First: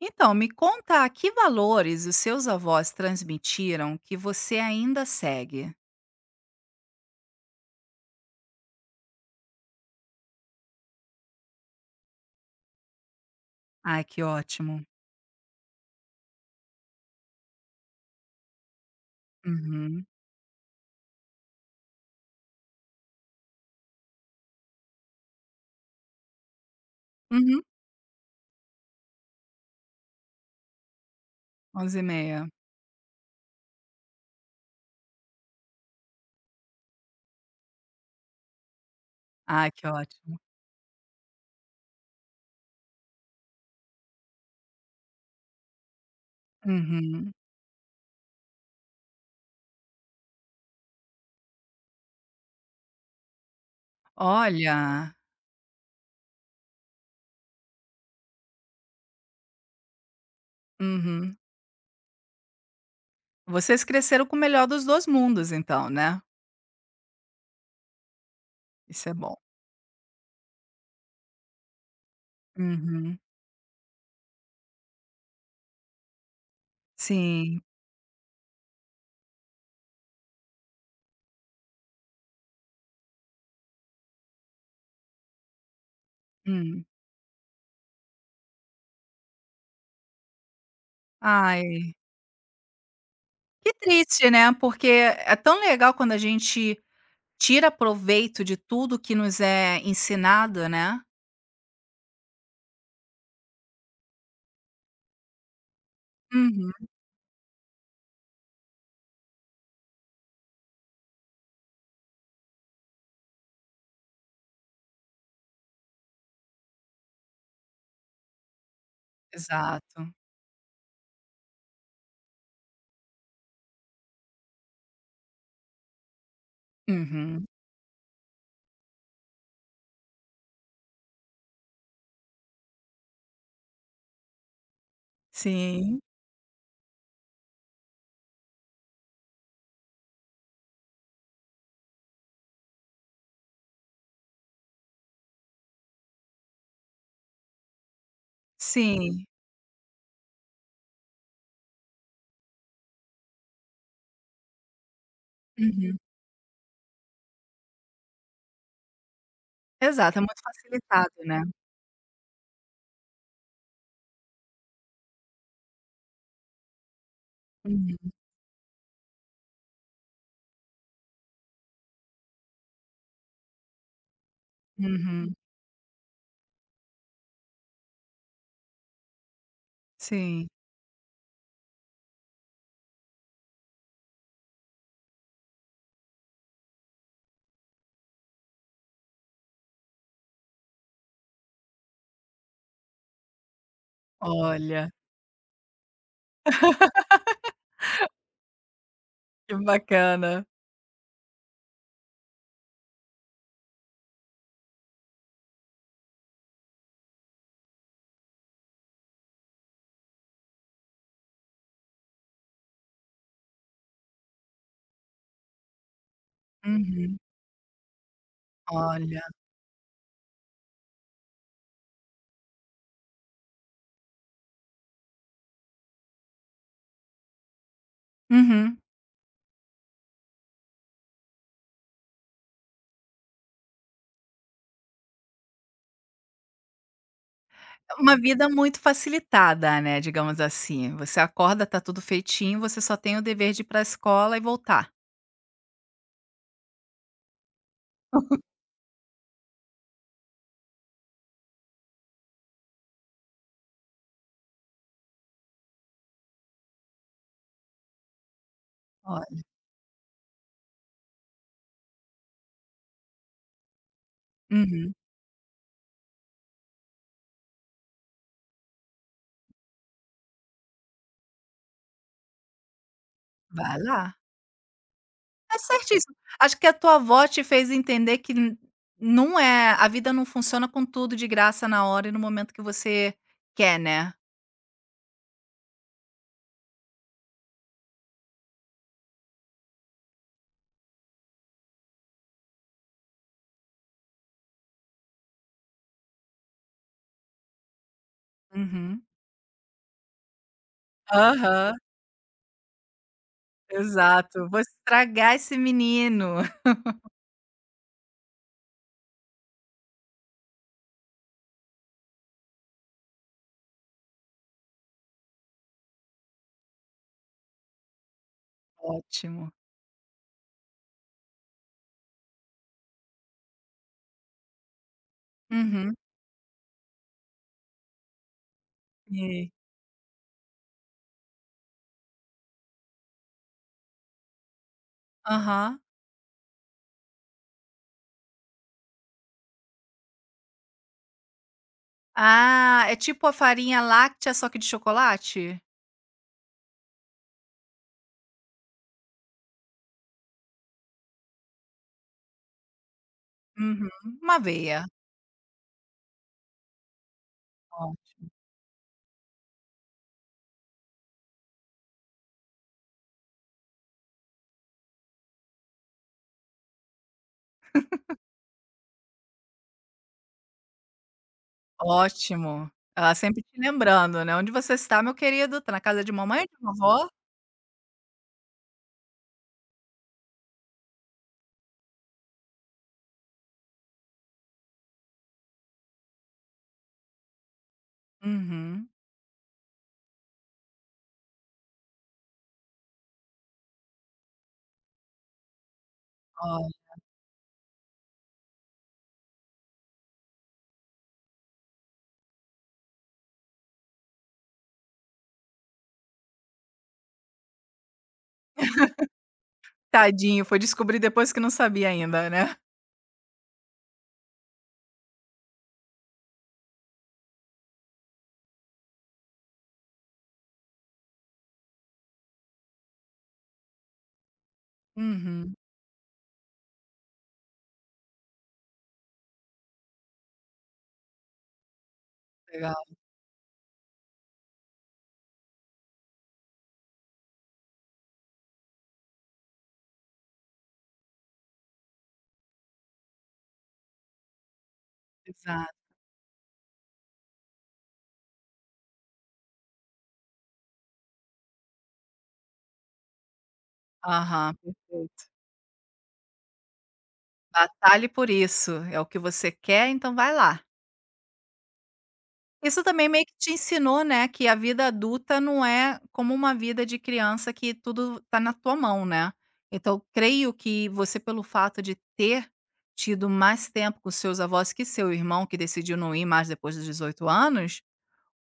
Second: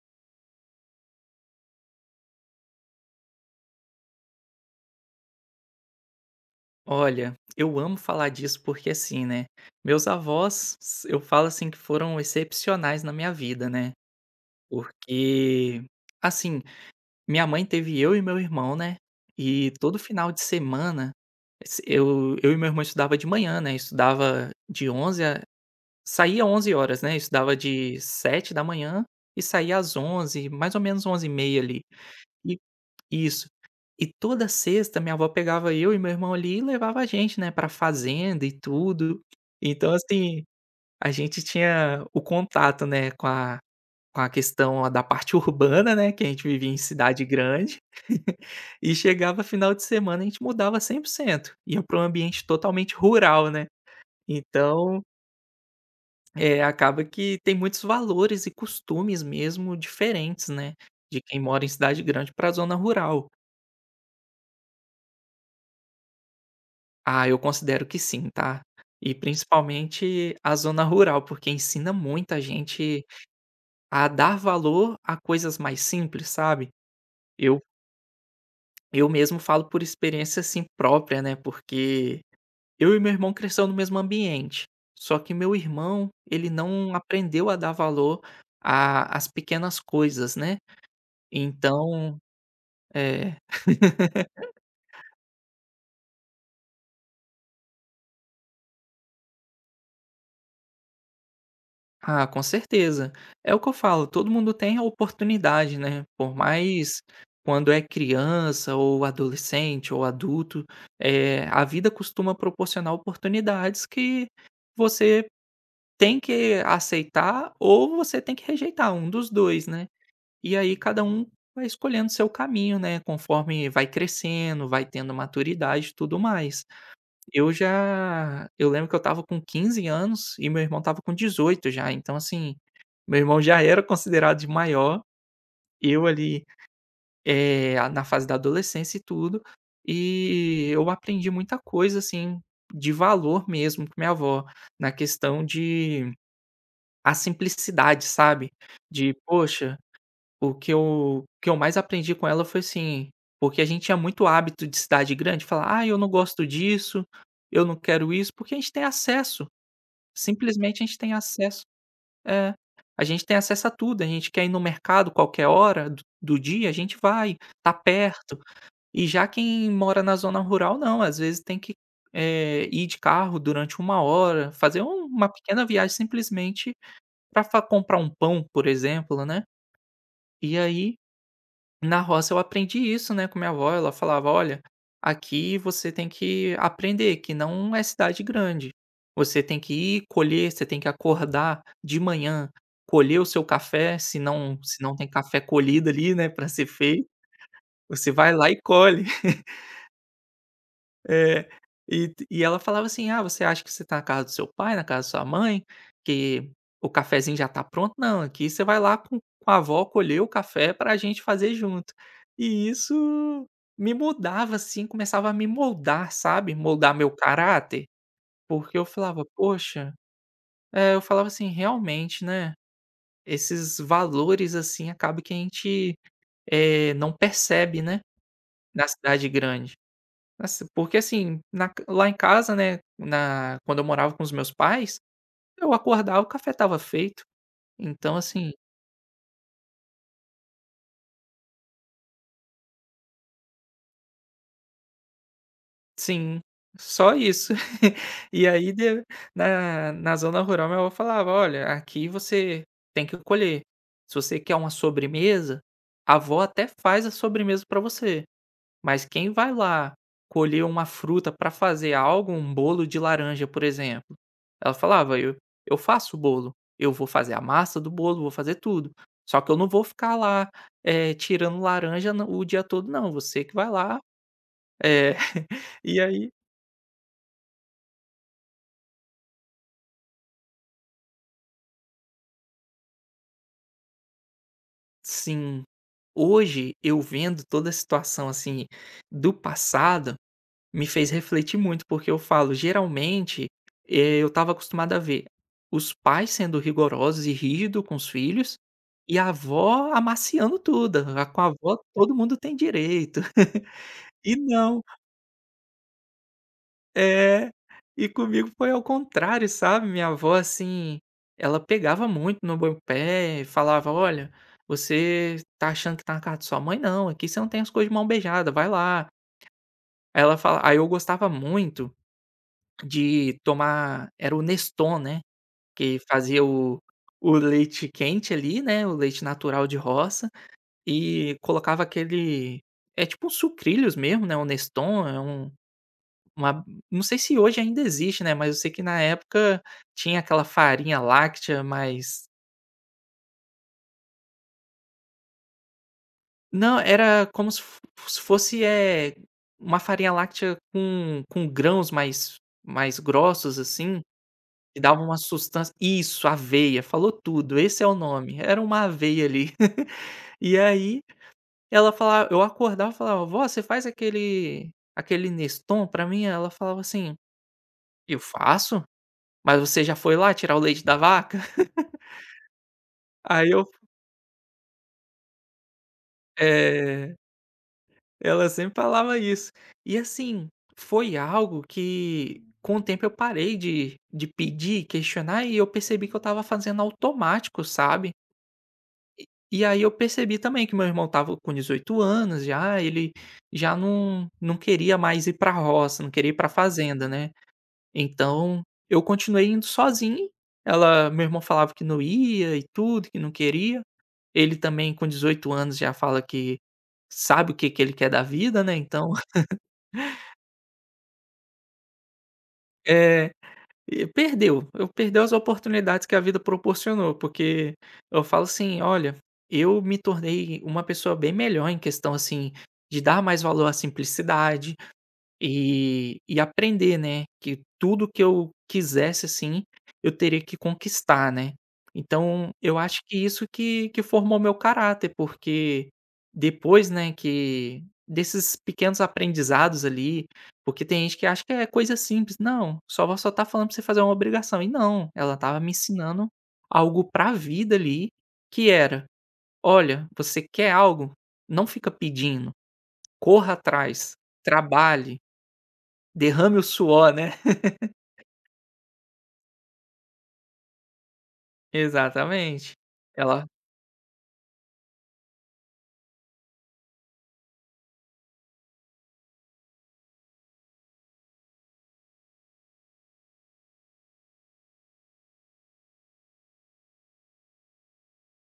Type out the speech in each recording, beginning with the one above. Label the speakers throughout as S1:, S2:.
S1: Então, me conta que valores os seus avós transmitiram que você ainda segue?
S2: Olha, eu amo falar disso porque assim, né, meus avós, s eu falo assim que foram excepcionais na minha vida, né,
S1: Ai, que ótimo.
S2: porque, assim, minha mãe teve eu e meu irmão, né, e todo
S1: Uhum.
S2: final de semana, se eu eu e meu irmão estudava de manhã, né, estudava de onze, h a saía 11h, né, estudava
S1: Uhum.
S2: de 7 da manhã e saía às 11, mais ou menos 11:30 ali.
S1: 11h30.
S2: E isso. E toda sexta minha avó pegava eu e meu irmão ali e levava a gente, né, pra fazenda e tudo.
S1: Ai, que
S2: Então,
S1: ótimo.
S2: assim, a gente tinha o contato, né, com a questão lá da parte urbana, né, que a gente vivia em cidade
S1: Uhum.
S2: grande, e chegava final de semana a gente mudava 100%, ia para um ambiente totalmente rural, né. Então,
S1: Olha.
S2: acaba que tem muitos valores e costumes mesmo diferentes, né, de
S1: Uhum.
S2: quem mora em cidade grande para a zona rural.
S1: Vocês cresceram com o melhor dos 2 mundos então, né.
S2: Ah, eu considero que sim, tá.
S1: Isso é
S2: E
S1: bom.
S2: principalmente a zona rural, porque ensina muita gente
S1: Uhum.
S2: a dar valor a coisas mais simples, sabe. Eu
S1: Sim.
S2: eu mesmo falo por experiência, assim, própria, né, porque eu e meu irmão cresceu no mesmo ambiente, só que meu irmão, ele
S1: Hum.
S2: não aprendeu a dar valor a às pequenas coisas, né.
S1: Ai,
S2: Então é.
S1: que triste, né, porque é tão legal quando a gente tira proveito de tudo que nos é ensinado, né.
S2: Ah, com certeza. É o que eu falo, todo mundo tem a oportunidade, né? Por
S1: Uhum.
S2: mais quando é criança ou adolescente ou adulto, a vida costuma proporcionar oportunidades que você tem que aceitar ou você tem que rejeitar, um dos dois, né?
S1: Exato.
S2: E aí cada um vai escolhendo seu caminho, né? Conforme vai crescendo, vai tendo maturidade e tudo mais.
S1: Uhum.
S2: Eu lembro que eu estava com 15 anos e meu irmão estava com 18 já, então assim, meu irmão já era considerado de maior,
S1: Sim,
S2: eu ali, eh, a na fase da adolescência e tudo, e eu aprendi muita coisa, assim, de valor mesmo com minha avó, na questão de a simplicidade, sabe? De:
S1: sim.
S2: "Poxa". O que eu mais aprendi com ela foi assim, porque a gente tinha muito hábito de cidade grande falar: "Ah, eu
S1: Uhum.
S2: não gosto disso, eu não quero isso", porque a gente tem acesso,
S1: Exato, é muito
S2: simplesmente a gente
S1: facilitado,
S2: tem
S1: né.
S2: acesso é, a tudo. A gente quer ir no mercado qualquer hora do dia, a gente vai, tá
S1: Uhum,
S2: perto. E já quem mora na zona rural não, às vezes tem que, ir de carro durante uma hora, fazer um- uma
S1: uhum.
S2: pequena viagem simplesmente para comprar um pão, por exemplo, né.
S1: Sim.
S2: E aí na roça eu aprendi isso, né, com minha avó, ela falava: "Olha, aqui você tem que aprender que não é cidade grande. Você tem que ir colher, você tem que acordar de manhã, colher o seu café, se não se
S1: Olha,
S2: não tem café colhido ali, né, para ser feito, você vai lá e colhe".
S1: que bacana.
S2: É, e ela falava assim: "Ah, você acha que você tá na casa do seu pai, na casa da sua mãe, que o cafezinho já tá pronto? Não, aqui você vai lá com a avó colher o café pra gente fazer junto". E isso me mudava, assim, começava a me moldar, sabe, moldar meu
S1: Uhum.
S2: caráter, porque eu
S1: Olha.
S2: falava: "Poxa". Eu falava assim: "Realmente, né, esses valores, assim, acaba que a gente, não percebe, né,
S1: Uhum.
S2: na cidade grande". Assi Porque assim, na ca lá em casa, né, na quando eu morava com os meus pais, eu acordava, o café estava feito. Então
S1: Uma vida
S2: assim,
S1: muito facilitada, né, digamos assim. Você acorda, tá tudo feitinho, você só tem o dever de ir pra escola e voltar.
S2: sim, só isso. E aí de na na zona rural, minha avó falava: "Olha, aqui você tem que colher. Se você quer uma sobremesa, a avó até faz a sobremesa para você. Mas quem
S1: Olha.
S2: vai lá colher uma fruta para fazer algo, um bolo de laranja, por exemplo", ela
S1: Uhum.
S2: falava: "Eu faço o bolo, eu vou fazer a massa do bolo, vou fazer tudo, só que eu não vou ficar lá, tirando laranja na o dia todo não, você que vai
S1: Vai
S2: lá".
S1: lá.
S2: É.
S1: É
S2: E
S1: certíssimo.
S2: aí,
S1: Acho que a tua avó te fez entender que n não é a vida não funciona com tudo de graça na hora e no momento que você quer, né.
S2: sim. Hoje eu vendo toda a situação, assim, do passado, me fez refletir muito, porque eu falo, geralmente, eu estava acostumado a ver os pais sendo rigorosos e rígidos com os filhos,
S1: Uhum.
S2: e a avó amaciando tudo, a com a
S1: Aham,
S2: avó todo mundo tem direito. E
S1: exato. "Vou
S2: não
S1: estragar esse menino".
S2: é, e comigo foi ao contrário, sabe. Minha avó, assim, ela pegava muito no meu pé e falava: "Olha, você tá achando que tá na casa de sua mãe? Não, aqui você não tem as coisas de mão beijada, vai lá".
S1: Ótimo.
S2: Aí ela fala aí Eu gostava muito de tomar era o Neston, né,
S1: Uhum.
S2: que fazia o leite quente ali, né, o leite
S1: E
S2: natural de roça, e colocava aquele, é tipo um sucrilhos mesmo, né, o Neston é um
S1: aham.
S2: uma, não sei se hoje ainda existe, né, mas eu sei que na época tinha aquela farinha láctea, mas
S1: Ah, é tipo a farinha láctea, só que de chocolate?
S2: não, era como se fosse, é uma farinha láctea com grãos mais grossos,
S1: Uhum.
S2: assim.
S1: Uma
S2: Que
S1: aveia.
S2: dava uma sustância, isso, aveia, falou tudo, esse é o
S1: Ótimo.
S2: nome, era uma aveia ali. E aí, ela falava, eu acordava e falava: "Vó, você faz aquele Neston pra mim?" Ela falava assim: "Eu faço, mas você já foi lá tirar o leite da vaca?"
S1: Ótimo. Ela sempre
S2: Aí
S1: te
S2: eu,
S1: lembrando, né: "Onde você está, meu querido? Tá na casa de mamãe ou de vovó?".
S2: é, ela sempre falava isso. E assim, foi algo que com o tempo eu parei de pedir, questionar, e eu percebi que eu estava fazendo automático, sabe.
S1: Uhum.
S2: E aí eu percebi também que meu irmão tava com 18 anos já, ele já não queria mais ir pra roça, não queria ir pra
S1: Olha,
S2: fazenda, né. Então eu continuei indo sozinho, ela, meu irmão falava que não ia e tudo, que não queria. Ele também com 18 anos já fala que sabe o que que ele quer da vida, né, então.
S1: tadinho, foi descobrir depois que não sabia ainda, né.
S2: E perdeu, eu perdeu as oportunidades que a vida proporcionou, porque eu falo assim: "Olha, eu me tornei uma pessoa bem melhor em questão, assim, de dar mais valor à simplicidade,
S1: Uhum.
S2: e aprender, né, que tudo que eu quisesse, assim, eu teria que conquistar, né. Então,
S1: Legal,
S2: eu acho que isso que formou meu caráter, porque depois, né, que desses pequenos aprendizados ali, porque tem gente que acha que é coisa simples, 'Não, sua avó só tá falando pra você fazer uma obrigação', e não, ela estava
S1: exato.
S2: me ensinando algo pra vida ali, que era: 'Olha, você quer algo? Não fica pedindo, corra atrás,
S1: Aham,
S2: trabalhe'".
S1: perfeito.
S2: Derrame o suor, né.
S1: Batalhe por isso, é o que você quer, então vai lá.
S2: Exatamente.
S1: Isso também meio que
S2: Ela
S1: te ensinou, né, que a vida adulta não é como uma vida de criança que tudo tá na tua mão, né. Então creio que você pelo fato de ter tido mais tempo com seus avós que seu irmão que decidiu não ir mais depois dos 18 anos,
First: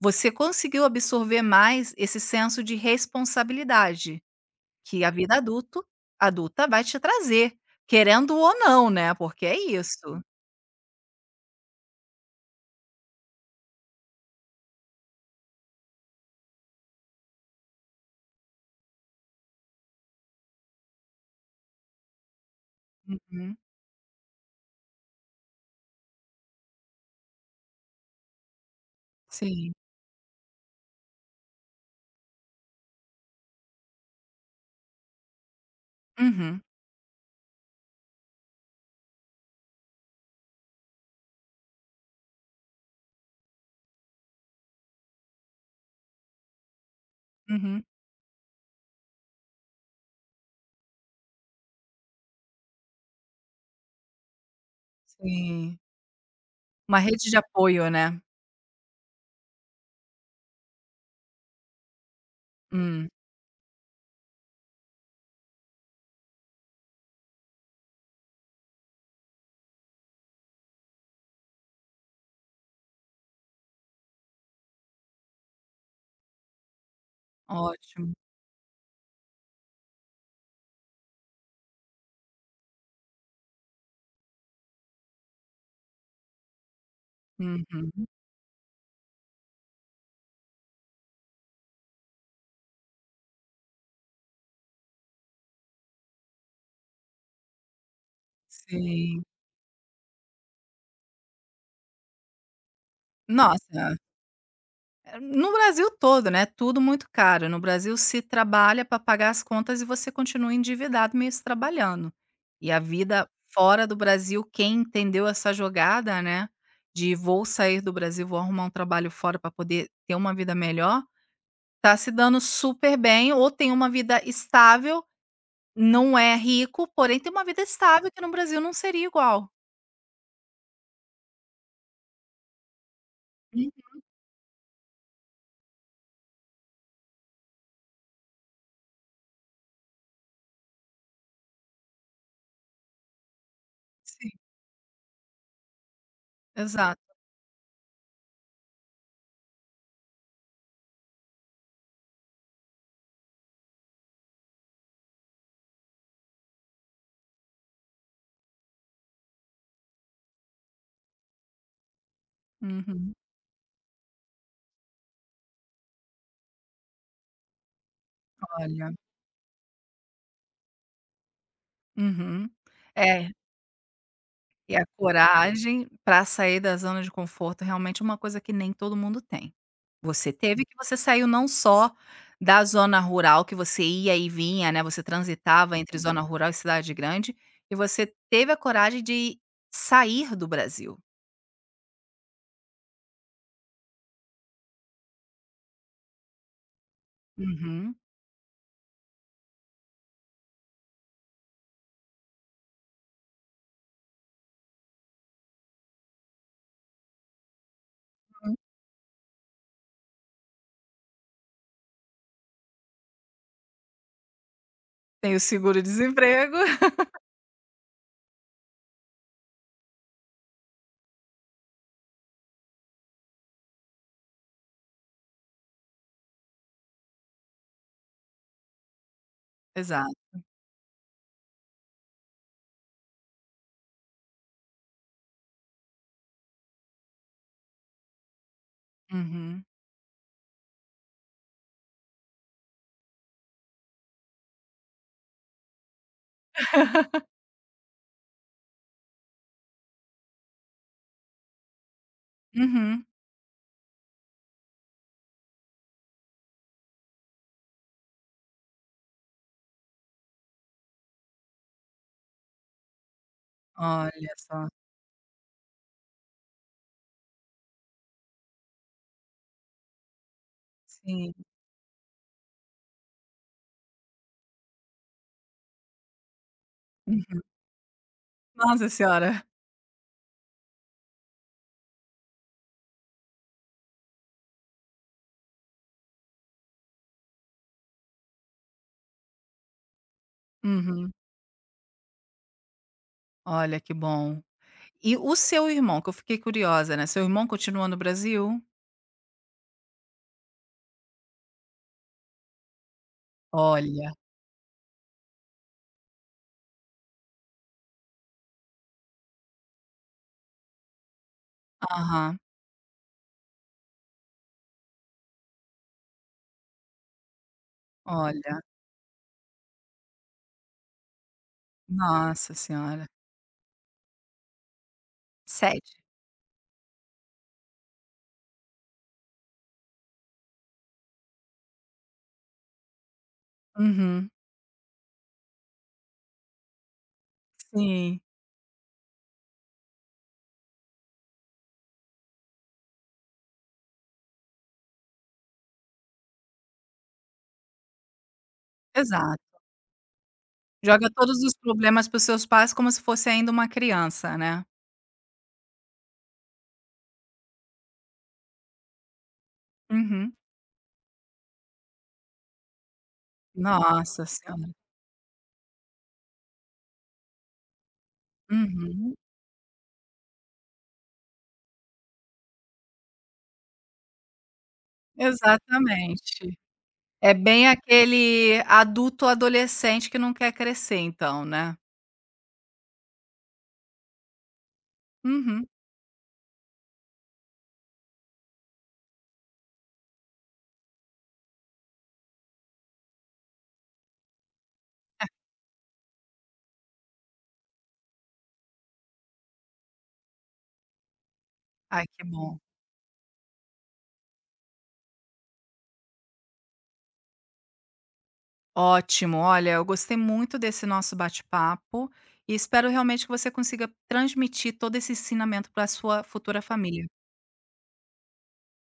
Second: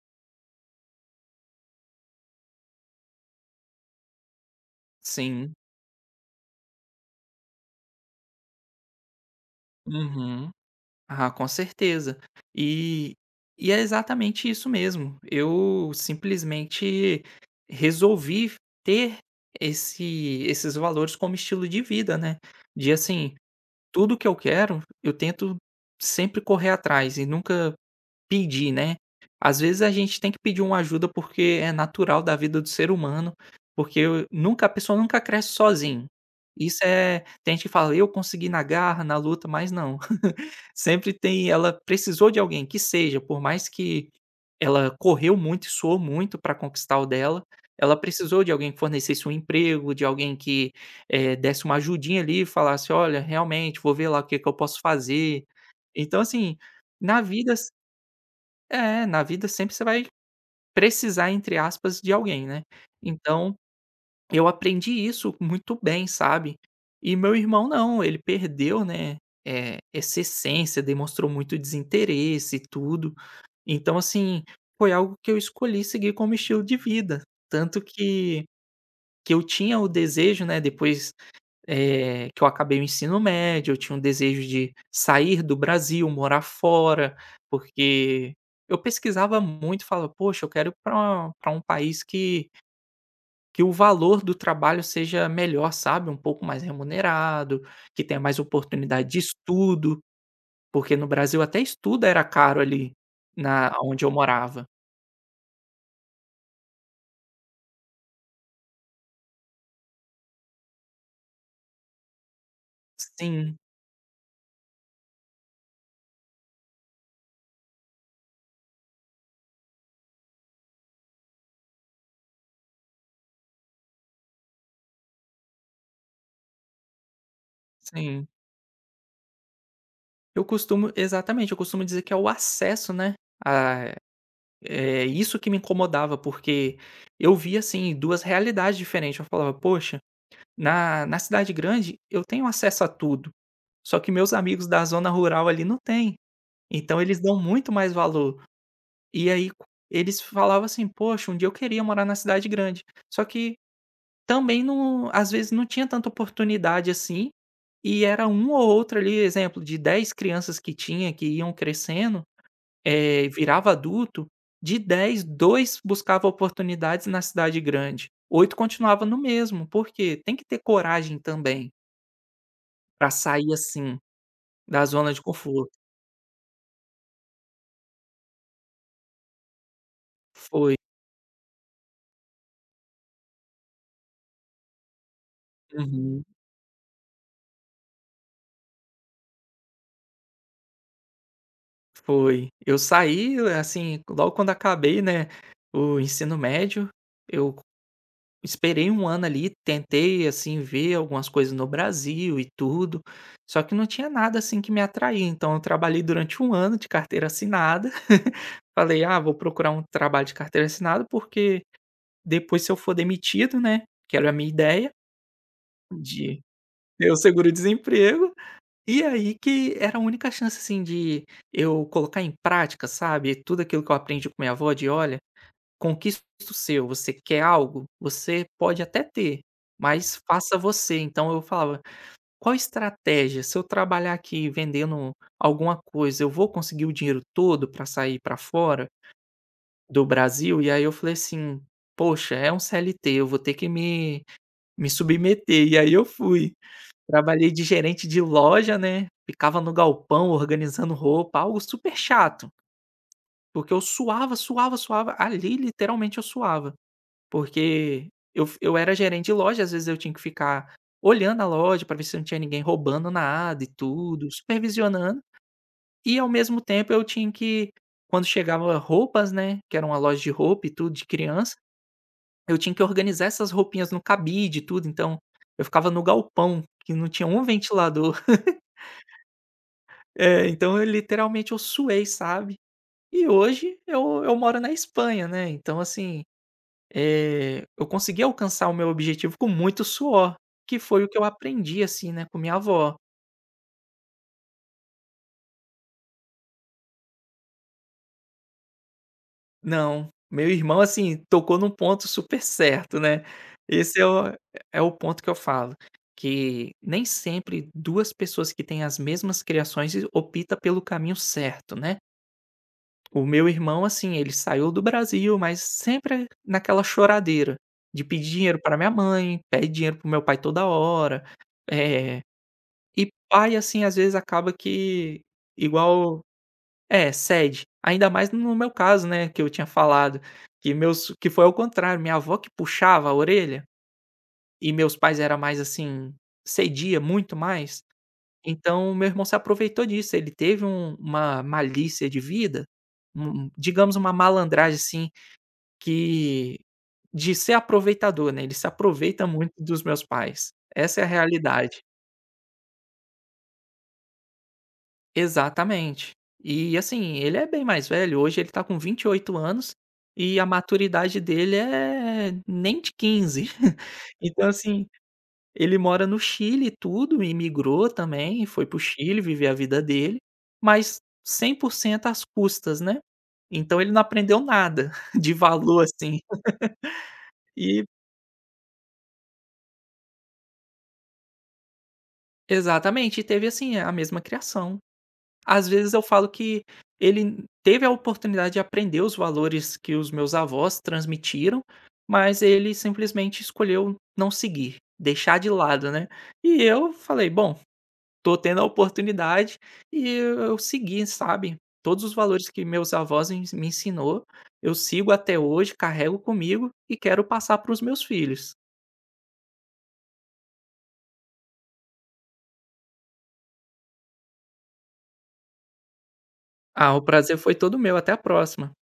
S1: você conseguiu absorver mais esse senso de responsabilidade, que a vida
S2: sim.
S1: adulto adulta vai te trazer, querendo ou não, né, porque é isso.
S2: Uhum. Ah, com certeza. E e é exatamente isso mesmo. Eu simplesmente resolvi ter esses valores como estilo de vida, né, de, assim,
S1: Uhum.
S2: tudo que eu quero, eu tento sempre correr atrás e nunca pedir, né. Às
S1: Sim.
S2: vezes a gente tem que pedir uma ajuda, porque é natural da vida do ser humano, porque nunca, a pessoa nunca cresce sozinho.
S1: Uhum,
S2: Isso é, tem gente que fala: "Eu consegui na garra, na luta", mas não. Sempre tem ela precisou de alguém, que seja, por mais que ela correu muito e suou muito para conquistar o dela,
S1: uhum.
S2: ela precisou de alguém que fornecesse um emprego, de alguém que, desse uma ajudinha ali e falasse: "Olha, realmente, vou ver lá o que que eu posso fazer".
S1: Sim.
S2: Então assim,
S1: Uma
S2: na
S1: rede de
S2: vida
S1: apoio, né.
S2: na vida sempre você vai "precisar", entre aspas, de alguém, né.
S1: Hum,
S2: Então, eu aprendi isso muito bem, sabe. E meu irmão não, ele perdeu, né, essa essência, demonstrou muito desinteresse e tudo. Então, assim, foi algo que eu escolhi seguir como estilo de vida. Tanto
S1: ótimo.
S2: que eu tinha o desejo, né, depois, que eu acabei o ensino médio, eu tinha um desejo de sair do Brasil, morar fora,
S1: Uhum.
S2: porque eu pesquisava muito, falava: "Poxa, eu quero ir pra um país que o valor do trabalho seja melhor, sabe, um pouco mais remunerado, que tenha mais oportunidade de
S1: Sim.
S2: estudo", porque no Brasil até estudo era caro ali, na
S1: Nossa,
S2: onde eu morava.
S1: no Brasil todo, né, tudo muito caro. No Brasil se trabalha para pagar as contas e você continua endividado mesmo se trabalhando. E a vida
S2: Sim,
S1: fora do Brasil, quem entendeu essa jogada, né, de vou sair do Brasil, vou arrumar um trabalho fora para poder ter uma vida melhor, tá se dando super bem ou tem uma vida estável, não é rico, porém tem uma vida estável que
S2: sim.
S1: no Brasil não seria igual.
S2: Eu costumo, exatamente, eu costumo dizer que é o acesso, né. É isso que me incomodava, porque eu via, assim, 2 realidades diferentes. Eu falava: "Poxa, na cidade grande eu tenho acesso a tudo, só que
S1: Sim,
S2: meus amigos da zona rural ali não têm,
S1: exato.
S2: então eles dão muito mais valor". E aí, co eles falavam assim: "Poxa, um dia eu queria morar na cidade grande", só que também não, às vezes não tinha tanta oportunidade assim, e era um ou outro ali, exemplo, de 10 crianças que tinha, que iam crescendo,
S1: Uhum.
S2: virava adulto, de 10, 2 buscava oportunidades na cidade grande, 8
S1: Olha,
S2: continuava no mesmo, por quê? Tem que ter coragem também,
S1: uhum.
S2: para
S1: É,
S2: sair, assim,
S1: e a
S2: da zona de conforto.
S1: coragem para sair da zona de conforto realmente é uma coisa que nem todo mundo tem. Você teve que
S2: Foi.
S1: você saiu não só da zona rural que você ia e vinha, né, você transitava entre zona
S2: Uhum.
S1: rural e cidade grande, e você teve a coragem de sair do Brasil.
S2: Foi. Eu saí, assim, logo quando acabei, né, o ensino médio, eu
S1: Uhum.
S2: esperei um ano ali, tentei, assim, ver algumas coisas no Brasil e tudo, só que não tinha nada, assim, que me atraía, então eu trabalhei durante um ano de carteira assinada.
S1: Hum.
S2: Falei: "Ah, vou procurar um trabalho de carteira assinada, porque depois se eu for demitido, né", que era a minha ideia
S1: Tem o
S2: de
S1: seguro-desemprego.
S2: ter o seguro-desemprego, e aí que era a única chance, assim, de eu colocar em prática, sabe, tudo aquilo que eu aprendi com minha avó de: "Olha, conquista o seu, você quer algo? Você pode até ter, mas
S1: Exato.
S2: faça você". Então eu falava: "Qual estratégia? Se eu trabalhar aqui vendendo alguma coisa, eu vou conseguir o dinheiro todo para sair para fora
S1: Uhum.
S2: do Brasil?" E aí eu falei assim: "Poxa, é um CLT, eu vou ter que me submeter". E aí eu fui. Trabalhei de gerente de loja, né, ficava no galpão organizando roupa, algo super chato,
S1: Uhum.
S2: porque eu suava, suava, suava, ali literalmente eu suava. Porque eu era gerente de loja, às vezes eu tinha que ficar olhando a loja para ver se não tinha ninguém roubando nada e tudo,
S1: Olha só.
S2: supervisionando, e ao mesmo tempo eu tinha que, quando chegava roupas, né, que era uma loja de roupa e tudo, de
S1: Sim.
S2: criança, eu tinha que organizar essas roupinhas no cabide e tudo, então eu ficava no galpão, que não tinha
S1: Uhum.
S2: um ventilador.
S1: Nossa senhora.
S2: É, então eu literalmente eu suei, sabe. E hoje eu moro na Espanha, né, então assim, eu consegui alcançar o meu objetivo com muito suor, que foi o
S1: Uhum.
S2: que eu aprendi, assim, né, com minha avó.
S1: Olha, que bom. E o seu irmão, que eu fiquei curiosa, né, seu irmão continua no Brasil?
S2: Não, meu irmão, assim, tocou num ponto super certo, né. Esse é
S1: Olha,
S2: o é o ponto que eu falo, que nem sempre 2 pessoas que têm as mesmas criações e opta pelo caminho certo, né.
S1: aham,
S2: O meu irmão, assim, ele saiu do Brasil, mas sempre naquela choradeira de pedir dinheiro
S1: olha,
S2: para minha mãe, pede dinheiro para meu pai toda hora, eh
S1: nossa senhora,
S2: e pai, assim, às vezes acaba que
S1: cede.
S2: igual, é, cede. Ainda mais no meu caso, né, que eu tinha falado, que meus, que foi ao contrário, minha avó que puxava a orelha,
S1: Uhum,
S2: e meus pais era mais assim, cedia muito mais,
S1: sim,
S2: então meu irmão se aproveitou disso, ele teve uma malícia de vida, um, digamos, uma malandragem, assim, que de ser aproveitador, né, ele se aproveita
S1: exato.
S2: muito dos meus pais, essa é a
S1: Joga todos os
S2: realidade.
S1: problemas para os seus pais como se fosse ainda uma criança, né.
S2: Exatamente. E assim, ele é bem mais velho, hoje ele tá com 28 anos
S1: Uhum.
S2: e a maturidade dele é nem de 15.
S1: Nossa
S2: Então
S1: senhora.
S2: assim, ele mora no Chile e tudo, imigrou também, foi para o
S1: Uhum,
S2: Chile viver a vida dele, mas 100% às custas, né. Então ele não aprendeu nada de valor, assim.
S1: exatamente. É bem
S2: E,
S1: aquele adulto adolescente que não quer crescer então, né.
S2: exatamente, e teve assim, a mesma criação.
S1: Uhum.
S2: Às vezes eu falo que ele teve a oportunidade de aprender os valores que os meus avós transmitiram, mas ele simplesmente escolheu não seguir, deixar de lado, né. E eu falei: "Bom, tô tendo a oportunidade", e eu segui, sabe. Todos
S1: Ai,
S2: os
S1: que
S2: valores
S1: bom.
S2: que meus avós ens me ensinou, eu sigo até hoje, carrego comigo e quero passar para os meus filhos.
S1: Ótimo, olha, eu gostei muito desse nosso bate-papo e espero realmente que você consiga transmitir todo esse ensinamento para a sua futura
S2: Ah, o
S1: família.
S2: prazer foi todo meu, até a próxima.